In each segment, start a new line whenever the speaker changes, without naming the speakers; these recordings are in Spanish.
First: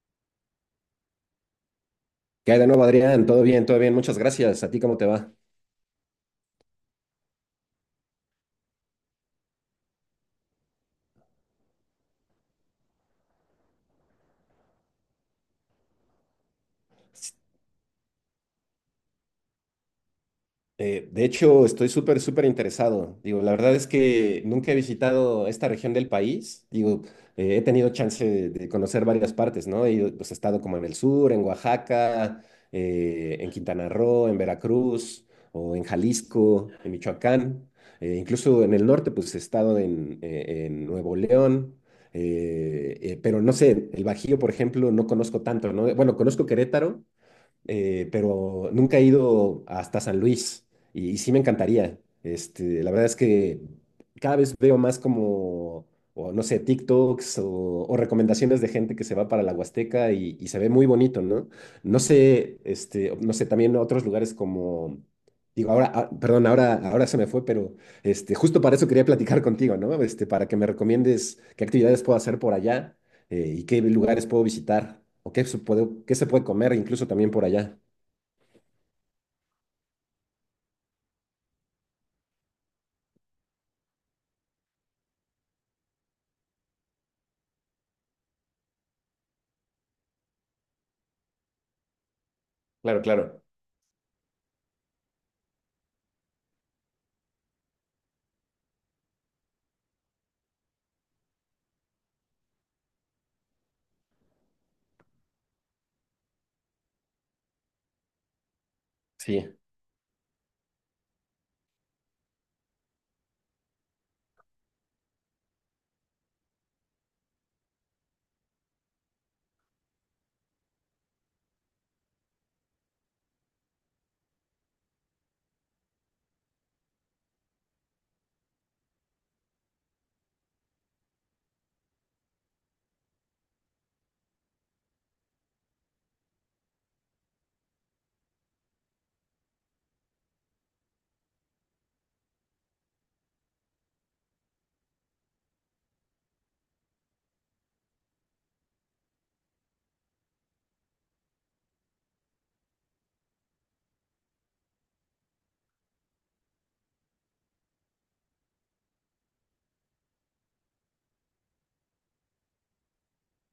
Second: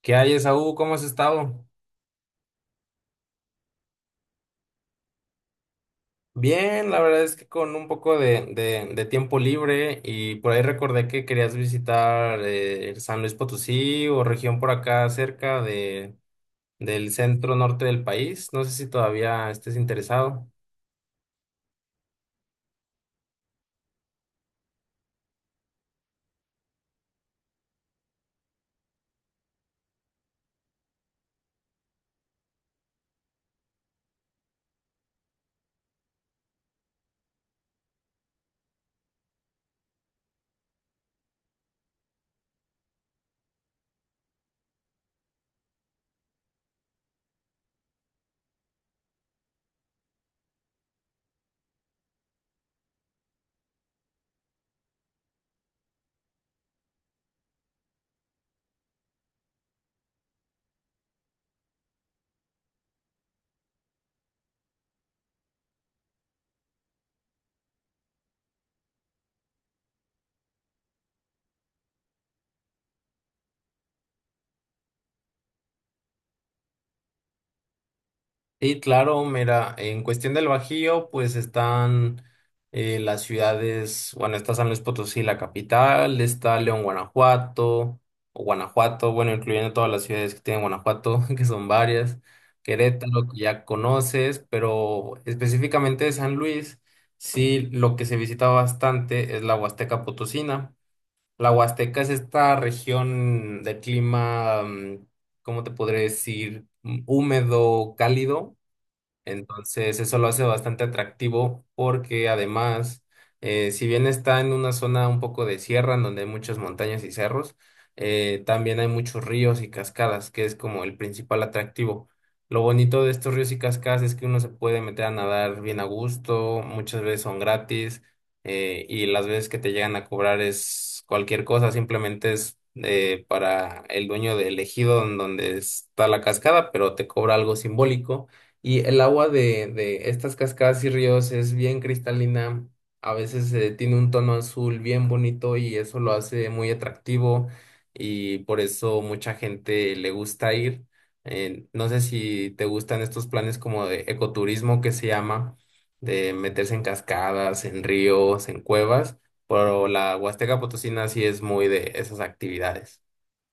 ¿Qué hay, Esaú? ¿Cómo has estado?
¿Qué hay de nuevo, Adrián? Todo bien, todo bien. Muchas gracias. ¿A ti cómo te va?
Bien, la verdad es que con un poco de tiempo libre y por ahí recordé que querías visitar San Luis Potosí o región por acá cerca de, del centro norte del país. No sé si todavía estés interesado.
De hecho, estoy súper, súper interesado. Digo, la verdad es que nunca he visitado esta región del país. Digo, he tenido chance de conocer varias partes, ¿no? He ido, pues, he estado como en el sur, en Oaxaca, en Quintana Roo, en Veracruz, o en Jalisco, en Michoacán. Incluso en el norte, pues he estado en Nuevo León. Pero no sé, el Bajío, por ejemplo, no conozco tanto, ¿no? Bueno, conozco Querétaro, pero nunca he ido hasta San Luis y sí me encantaría. Este, la verdad es que cada vez veo más como, o no sé, TikToks o recomendaciones de gente que se va para la Huasteca y se ve muy bonito, ¿no? No sé, este, no sé, también otros lugares como... Digo, ahora, perdón, ahora, ahora se me fue, pero este, justo para eso quería platicar contigo, ¿no? Este, para que me recomiendes qué actividades puedo hacer por allá, y qué lugares puedo visitar o qué se puede comer incluso también por allá.
Sí, claro, mira, en cuestión del Bajío, pues están las ciudades, bueno, está San Luis Potosí, la capital, está León, Guanajuato, o Guanajuato, bueno, incluyendo todas las ciudades que tiene Guanajuato, que son varias,
Claro,
Querétaro, que
claro.
ya conoces, pero específicamente de San Luis, sí, lo que se visita bastante es la Huasteca Potosina. La Huasteca es esta región de clima, ¿cómo te podré decir? Húmedo, cálido.
Sí.
Entonces, eso lo hace bastante atractivo porque además, si bien está en una zona un poco de sierra, en donde hay muchas montañas y cerros, también hay muchos ríos y cascadas, que es como el principal atractivo. Lo bonito de estos ríos y cascadas es que uno se puede meter a nadar bien a gusto, muchas veces son gratis, y las veces que te llegan a cobrar es cualquier cosa, simplemente es para el dueño del ejido en donde está la cascada, pero te cobra algo simbólico y el agua de estas cascadas y ríos es bien cristalina, a veces tiene un tono azul bien bonito y eso lo hace muy atractivo y por eso mucha gente le gusta ir. No sé si te gustan estos planes como de ecoturismo que se llama, de meterse en cascadas, en ríos, en cuevas, pero la Huasteca Potosina sí es muy de esas actividades.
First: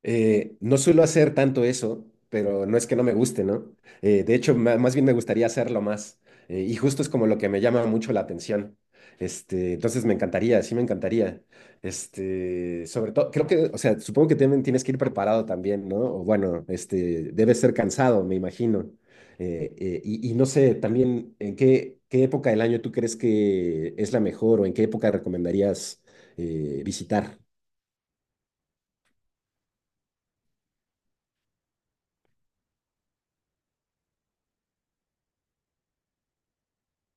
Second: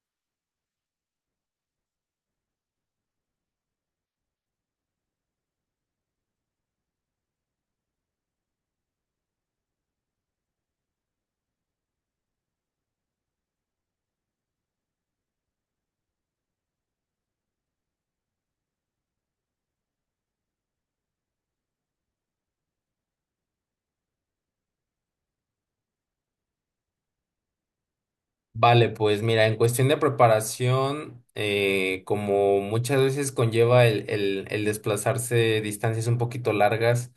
No suelo hacer tanto eso, pero no es que no me guste, ¿no? De hecho, más bien me gustaría hacerlo más. Y justo es como lo que me llama mucho la atención. Este, entonces me encantaría, sí me encantaría. Este, sobre todo, creo que, o sea, supongo que también tienes que ir preparado también, ¿no? O bueno, este, debes ser cansado, me imagino. Y, no sé, también, ¿en qué, qué época del año tú crees que es la mejor o en qué época recomendarías visitar?
Vale, pues mira, en cuestión de preparación, como muchas veces conlleva el desplazarse distancias un poquito largas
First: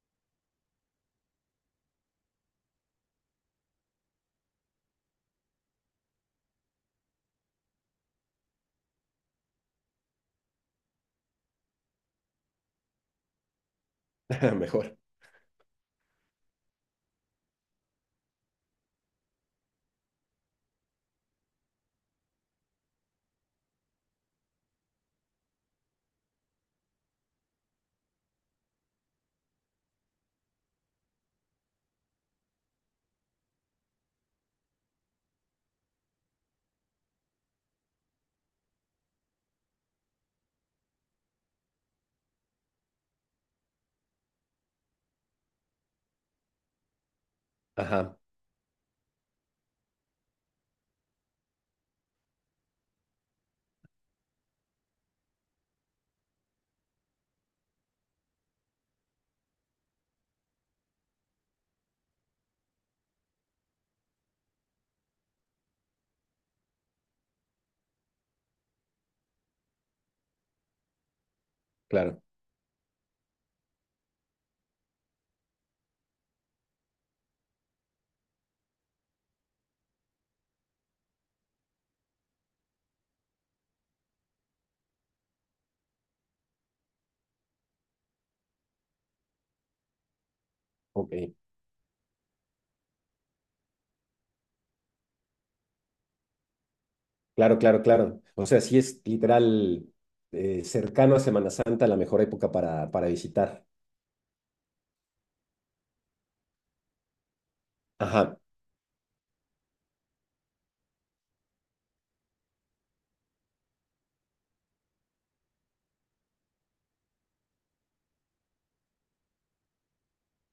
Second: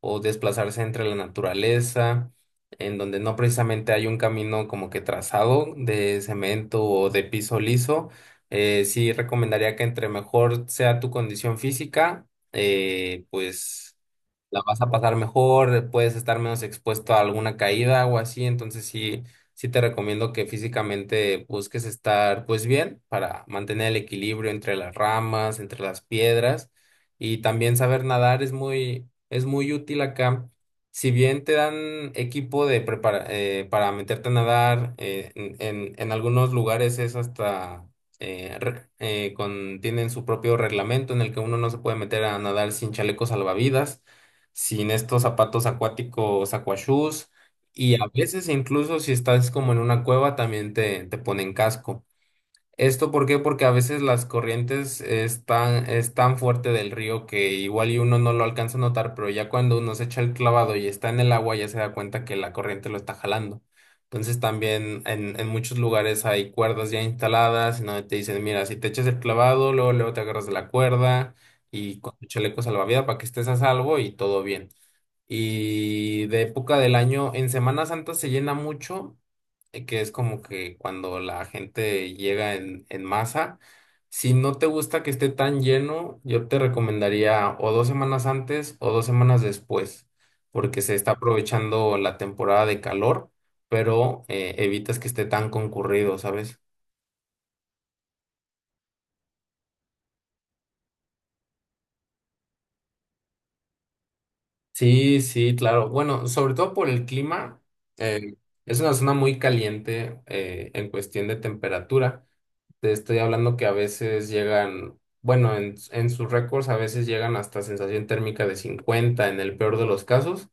o desplazarse entre la naturaleza, en donde no precisamente hay un camino como que trazado de cemento o de piso liso, sí recomendaría que entre mejor sea tu condición física, pues la vas a
Mejor.
pasar mejor, puedes estar menos expuesto a alguna caída o así, entonces sí te recomiendo que físicamente busques estar pues bien para mantener el equilibrio entre las ramas, entre las piedras y también saber nadar es muy útil acá. Si bien te dan equipo de para meterte a nadar, en algunos lugares es hasta tienen su propio reglamento en el que uno no se puede meter a nadar sin chalecos salvavidas, sin estos zapatos acuáticos aquashoes y a
Ajá,
veces incluso si estás como en una cueva también te ponen casco. ¿Esto por qué? Porque a veces las corrientes están tan, es tan fuerte del río que igual y uno no lo alcanza a notar, pero ya cuando uno se echa el clavado y está en el agua ya se da cuenta que la corriente lo está jalando. Entonces también en muchos lugares hay cuerdas ya instaladas en donde te dicen, mira, si te echas el clavado, luego, luego te agarras de la cuerda y con
claro.
tu chaleco salvavidas para que estés a salvo y todo bien. Y de época del año, en Semana Santa se llena mucho, que es como que cuando la gente llega en masa. Si no te gusta que esté tan lleno, yo te recomendaría o dos semanas antes o dos semanas después, porque se está
Ok,
aprovechando la temporada de calor, pero evitas que esté tan concurrido, ¿sabes?
claro, claro, claro. O sea, sí es literal, cercano a Semana Santa la mejor época para visitar.
Sí, sí, claro. Bueno, sobre todo por el clima, eh,
Ajá,
es una zona muy caliente en cuestión de temperatura. Te estoy hablando que a veces llegan, bueno, en sus récords a veces llegan hasta sensación térmica de 50 en el peor de los casos,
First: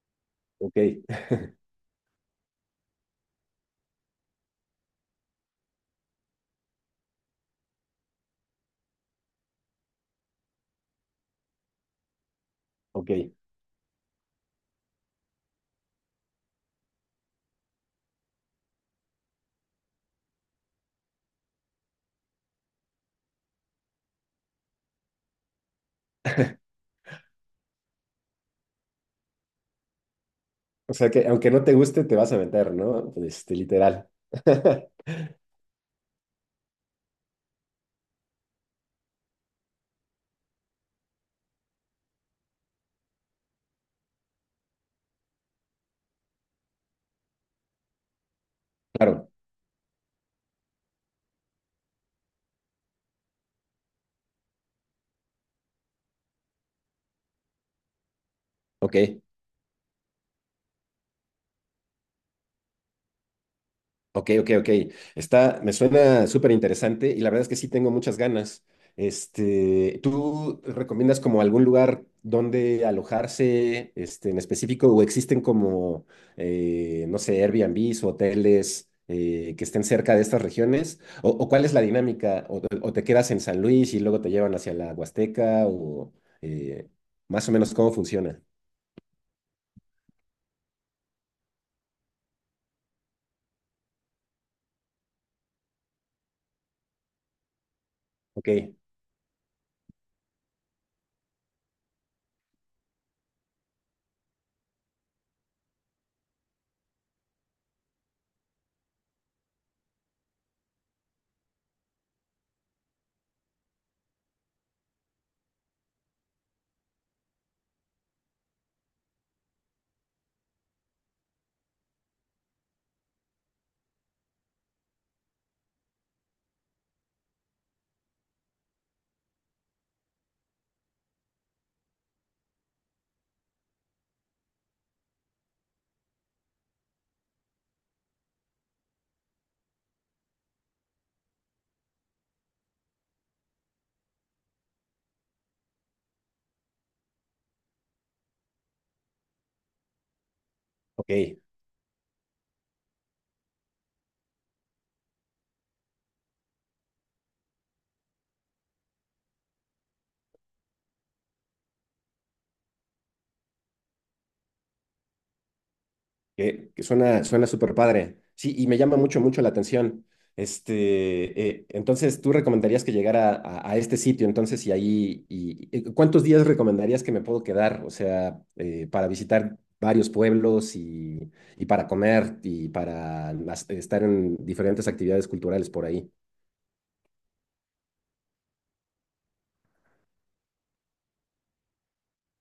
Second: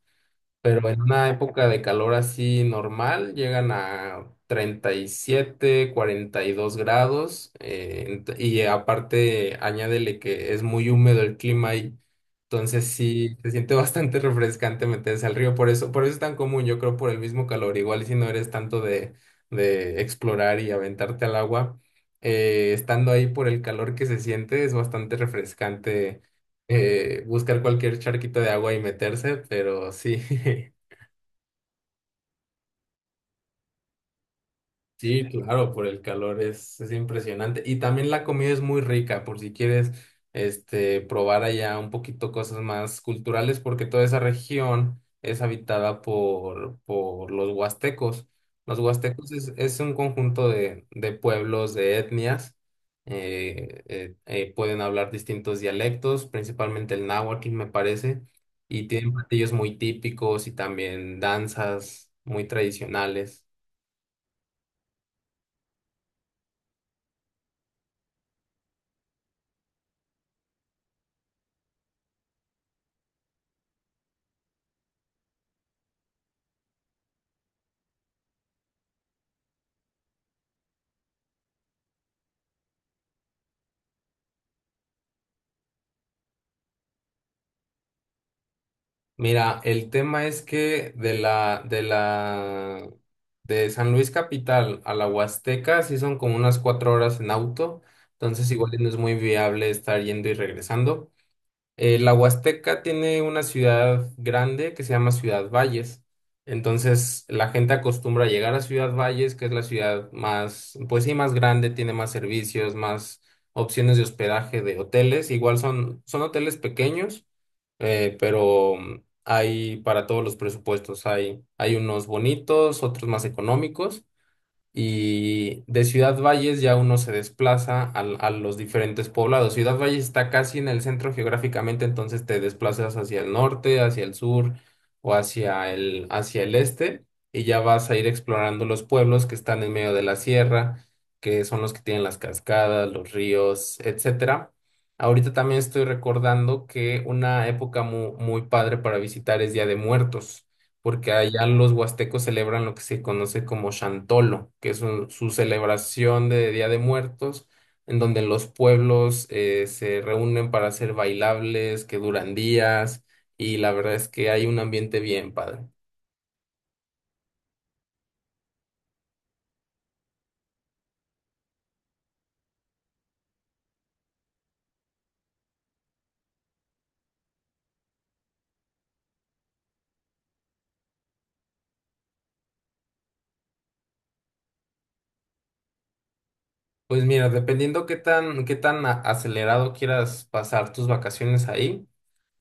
ok.
pero en una época de calor así normal llegan a 37, 42 grados y aparte añádele que es muy húmedo el clima y entonces
Ok.
sí se siente bastante refrescante meterse al río, por eso es tan común, yo creo por el mismo calor, igual si no eres tanto de explorar y aventarte al agua, estando ahí por el calor que se siente es bastante refrescante, buscar cualquier charquito de agua y meterse, pero sí.
O sea que aunque no te guste, te vas a meter, ¿no? Este, literal.
Sí, claro, por el calor es impresionante. Y también la comida es muy rica, por si quieres este, probar allá un poquito cosas más culturales, porque toda esa región es habitada por los huastecos. Los
Claro,
huastecos es un conjunto de pueblos, de etnias. Pueden hablar distintos dialectos, principalmente el náhuatl, me parece, y tienen
ok.
platillos muy típicos y también danzas muy tradicionales.
Ok, ok, ok. Está, me suena súper interesante y la verdad es que sí tengo muchas ganas. Este, ¿tú recomiendas como algún lugar donde alojarse, este, en específico, o existen como, no sé, Airbnbs o hoteles que estén cerca de estas regiones? O cuál es la dinámica? O te quedas en San Luis y luego te llevan hacia la Huasteca? ¿O eh, más o menos cómo funciona?
Mira, el tema es que de San Luis Capital a la Huasteca sí son como unas 4 horas en auto, entonces
Ok,
igual y no es muy viable estar yendo y regresando. La Huasteca tiene una ciudad grande que se llama Ciudad Valles, entonces la gente acostumbra a llegar a Ciudad Valles, que es la ciudad más, pues sí, más grande, tiene más servicios, más opciones de hospedaje de hoteles, igual son, son hoteles pequeños, pero hay para todos los presupuestos, hay unos bonitos, otros más económicos. Y de Ciudad Valles ya uno se desplaza los diferentes poblados. Ciudad Valles está casi en el centro geográficamente, entonces te desplazas hacia el norte, hacia el sur o hacia el este y ya vas a ir explorando los pueblos que están en medio de la sierra, que son los que tienen las cascadas, los ríos, etcétera. Ahorita también estoy recordando que una época muy padre para visitar es Día de Muertos porque
ok.
allá los huastecos celebran lo que se conoce como Chantolo, que es su celebración de Día de Muertos, en donde los pueblos se reúnen para hacer bailables que duran días, y la verdad es que hay un ambiente bien padre.
Que suena, suena súper padre. Sí, y me llama mucho, mucho la atención. Este, entonces, tú recomendarías que llegara a este sitio, entonces, y ahí, y ¿cuántos días recomendarías que me puedo quedar? O sea, para visitar varios pueblos y para comer y para estar en diferentes actividades culturales por ahí.
Pues mira, dependiendo qué tan acelerado quieras pasar tus vacaciones ahí,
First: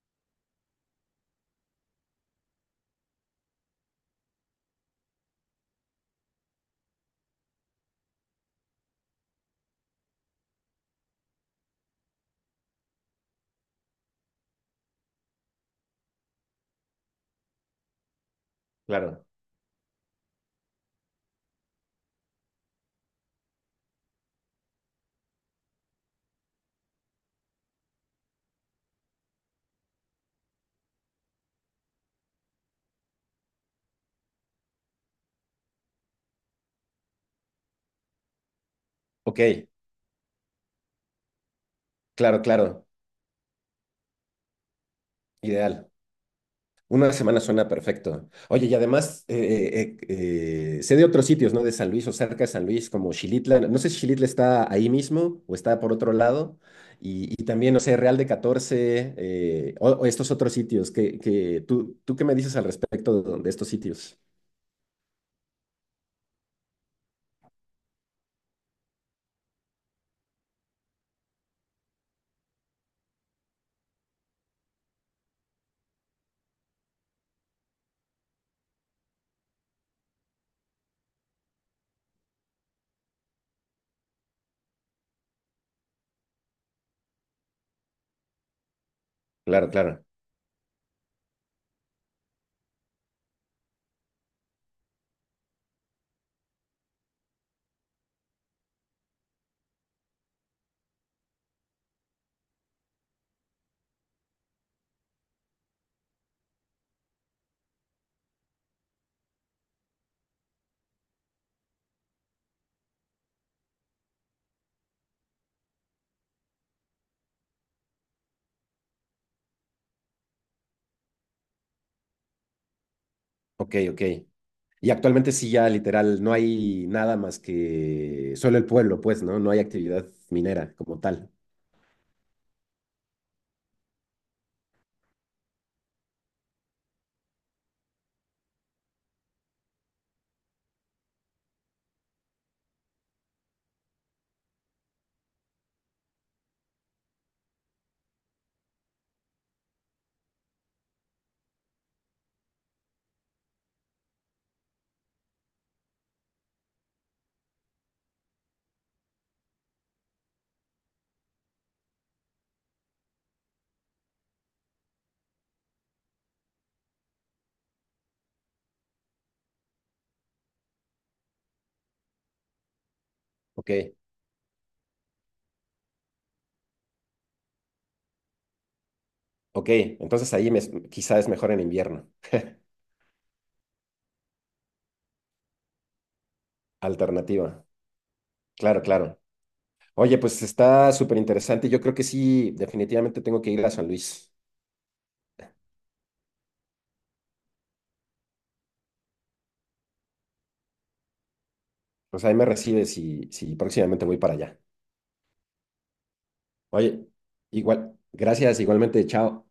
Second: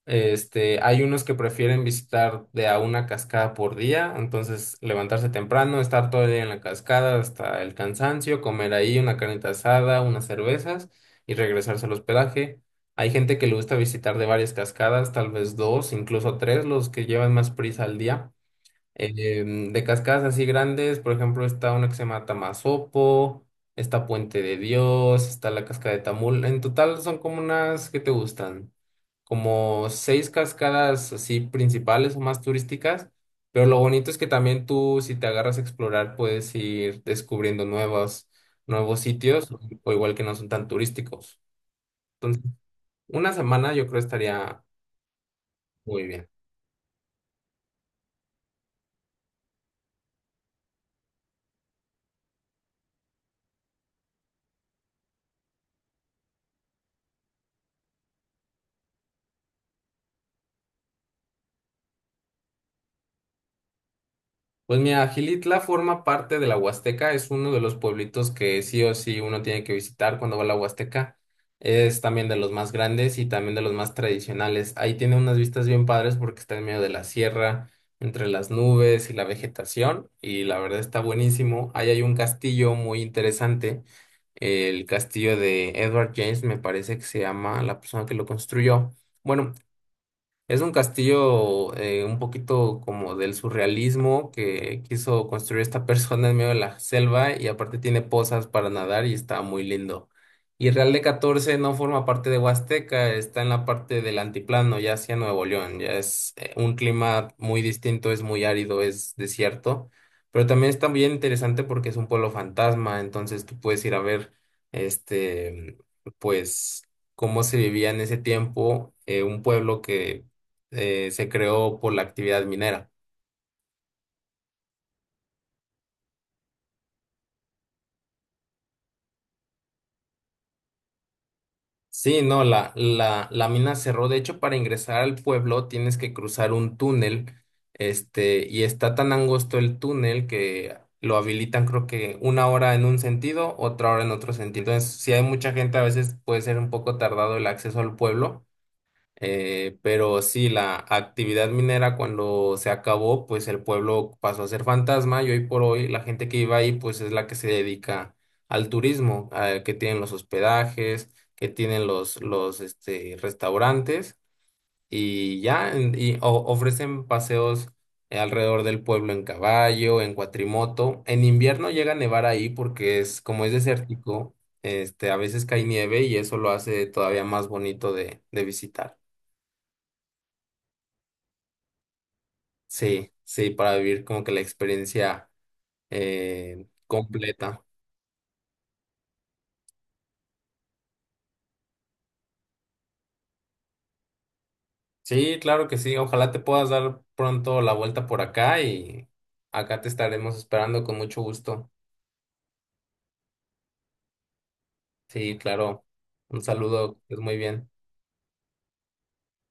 este, hay unos que prefieren visitar de a una cascada por día, entonces levantarse temprano, estar todo el día en la cascada hasta el cansancio, comer ahí una carnita asada, unas cervezas y regresarse al hospedaje. Hay gente que le gusta visitar de varias cascadas, tal vez dos, incluso tres, los que llevan más prisa al día.
Claro.
De cascadas así grandes, por ejemplo, está una que se llama Tamasopo, está Puente de Dios, está la cascada de Tamul. En total son como unas que te gustan como 6 cascadas así principales o más turísticas, pero lo bonito es que también tú, si te agarras a explorar, puedes ir descubriendo nuevos, nuevos
Ok,
sitios, o igual que no son tan turísticos.
claro,
Entonces,
claro.
1 semana yo creo estaría
Ideal.
muy bien.
Una semana suena perfecto. Oye, y además sé de otros sitios, ¿no? De San Luis o cerca de San Luis, como Xilitla. No sé si Xilitla está ahí mismo o está por otro lado. Y también, no sé, Real de catorce, o estos otros sitios. Que, ¿tú, tú qué me dices al respecto de estos sitios?
Pues mira, Gilitla forma parte de la Huasteca, es uno de los pueblitos que sí o sí uno tiene que visitar cuando va a la Huasteca. Es también de los más grandes y también de los más tradicionales. Ahí tiene unas vistas bien padres porque está en medio de la sierra, entre las nubes y la vegetación, y la verdad está buenísimo. Ahí hay un castillo muy interesante, el castillo de Edward James, me parece que se llama la persona que lo construyó. Bueno,
Claro, claro.
es un castillo un poquito como del surrealismo que quiso construir esta persona en medio de la selva y aparte tiene pozas para nadar y está muy lindo. Y Real de catorce no forma parte de Huasteca, está en la parte del antiplano, ya hacia Nuevo León, ya es un clima muy distinto, es muy árido, es desierto, pero también está bien interesante porque es un pueblo fantasma, entonces tú puedes ir a ver este, pues cómo se vivía en ese tiempo, un pueblo que se creó por la actividad minera.
Ok, ok. Y actualmente sí, ya literal, no hay nada más que solo el pueblo, pues, ¿no? No hay actividad minera como tal.
Sí, no, la mina cerró. De hecho, para ingresar al pueblo tienes que cruzar un túnel, este, y está tan angosto el túnel que lo habilitan, creo que 1 hora en un sentido, otra hora en otro sentido. Entonces, si hay mucha gente, a veces puede ser un poco tardado el acceso al pueblo. Pero sí, la actividad minera cuando se acabó, pues el pueblo pasó a ser fantasma y hoy por hoy la gente que vive ahí, pues es la que se dedica al turismo, que tienen los hospedajes, que tienen los este, restaurantes y ya, ofrecen paseos alrededor del pueblo en caballo, en cuatrimoto. En invierno llega a nevar ahí porque es, como es
Ok,
desértico, este, a veces cae nieve y eso lo hace todavía más bonito de visitar.
ok. Entonces ahí me, quizá es mejor en invierno.
Sí, sí, para vivir como que la experiencia completa.
Alternativa. Claro, claro. Oye, pues está súper interesante. Yo creo que sí, definitivamente tengo que ir a San Luis.
Sí, claro que sí. Ojalá te puedas dar pronto la vuelta por acá y acá te estaremos esperando con mucho gusto.
Pues ahí me recibes y, si próximamente voy para allá.
Sí, claro. Un saludo,
Oye,
es muy bien.
igual, gracias, igualmente, chao.